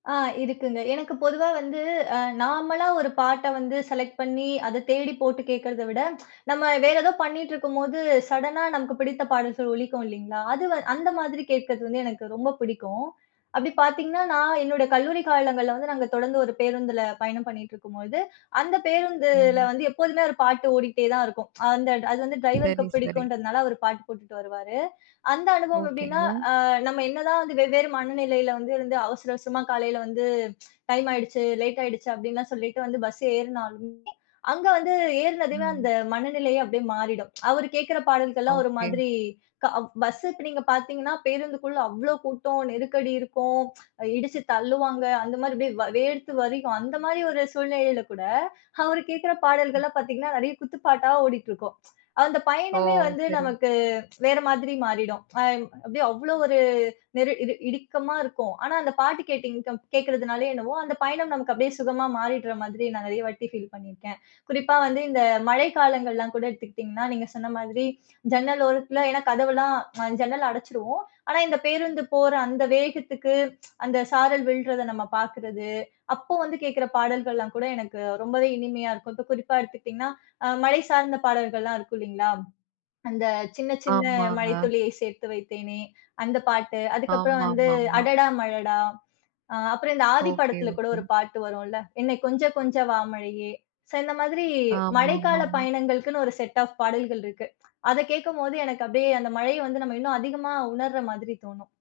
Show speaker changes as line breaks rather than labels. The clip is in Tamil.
ஆ இருக்குங்க. எனக்கு பொதுவா வந்து அ நாமளா ஒரு பாட்ட வந்து செலக்ட் பண்ணி அத தேடி போட்டு கேக்கறத விட, நம்ம வேறு ஏதோ பண்ணிக்கிட்டிருக்கும்போது சடனா நமக்கு பிடித்த பாடல்கள் ஒலிக்கும் இல்லிங்களா? அது வ அந்த மாதிரி கேட்கிறது வந்து எனக்கு ரொம்ப பிடிக்கும். அப்படி பாத்தீங்கன்னா, நான் என்னோட கல்லூரி காலங்கள்ல வந்து நாங்க தொடர்ந்து ஒரு பேருந்துல பயணம் பண்ணிகிட்டுருக்கும்பொழுது, அந்த பேருந்துல
ம்.
வந்து எப்போதுமே ஒரு பாட்டு ஓடிகிட்டே தான் இருக்கும். அந்த அது வந்து டிரைவருக்கு
சரி, சரி.
பிடிக்குன்றதுனால அவர் பாட்டு போட்டுட்டு வருவாரு. அந்த அனுபவம் எப்படின்னா,
ஓகேங்க.
அ நம்ம என்னதான் வந்து வெவ்வேறு மனநிலையில வந்து இருந்து அவசர அவசரமா காலையில வந்து, டைம் ஆயிடுச்சு, லேட் ஆயிடுச்சு அப்படின்லாம் சொல்லிட்டு வந்து பஸ் ஏறுனாலுமே, அங்க வந்து ஏறுனதுமே
ம்.
அந்த மனநிலையே அப்படியே மாறிடும். அவரு கேக்குற பாடல்கள்லாம் ஒரு
ஓகே.
மாதிரி க வ் பஸ் இப்ப நீங்க பாத்தீங்கன்னா பேருந்துக்குள்ள அவ்வளவு கூட்டம், நெருக்கடி இருக்கும், இடிச்சு தள்ளுவாங்க. அந்த மாதிரி அப்படியே வ வேர்த்து வழியும் அந்த மாரி ஒரு சூழ்நிலையில கூட அவரு கேக்குற
ம்.
பாடல்கள்லாம் பாத்தீங்கன்னா நிறைய குத்து பாட்டா ஓடிட்டிருக்கும். அந்த
ஓ!
பயணமே வந்து
சரி.
நமக்கு வேற மாதிரி மாறிடும். அ ம் அப்படியே அவ்ளோவொரு நெரு இரு இறுக்கமா இருக்கும். ஆனா அந்த பாட்டு கேட்டீங்க கம் கேட்கிறதுனாலேயோ என்னவோ, அந்த பயணம் நமக்கு அப்படியே சுகமா மாறிடுற மாதிரி நான் நிறைய வாட்டி ஃபீல் பண்ணிருக்கேன். குறிப்பா வந்து இந்த மழை காலங்கள்லாம் கூட எடுத்துக்கிட்டீங்கன்னா, நீங்க சொன்ன மாதிரி ஜன்னல் ஓரத்துல ஏன்னா கதவெல்லாம் அ ஜன்னல அடைச்சுடுவோம். ஆனா இந்த பேருந்து போற அந்த வேகத்துக்கு அந்த சாரல் விழுறத நம்ம பாக்கறது, அப்போ வந்து கேக்குற பாடல்கள்லாம் கூட எனக்கு ரொம்பவே இனிமையா இருக்கும். இப்போ குறிப்பா எடுத்துக்கிட்டீங்கன்னா, அ மழை சார்ந்த பாடல்கள்லாம் இருக்கும் இல்லிங்களா, அந்த "சின்ன சின்ன மழை
ஆமாங்க.
துளியை சேர்த்து வைத்தேனே", அந்த பாட்டு, அதுக்கு அப்புறம் வந்து
ஆமாமாமா.
"அடடா மழடா" அ அப்புறம், இந்த ஆதி
ஓகே,
படத்துல கூட
ஓகே.
ஒரு பாட்டு வரும்ல்ல? "என்னை கொஞ்ச கொஞ்ச வா மழையே". ஸோ இந்த மாதிரி மழைக்கால
ஆமாமாமா.
பயணங்களுக்குன்னு ஒரு செட் ஆஃப் பாடல்கள் இருக்கு. அத கேட்கும்போது எனக்கு அப்படியே அந்த மழைய வந்து நம்ம இன்னும் அதிகமா உணர்ற மாதிரி தோணும்.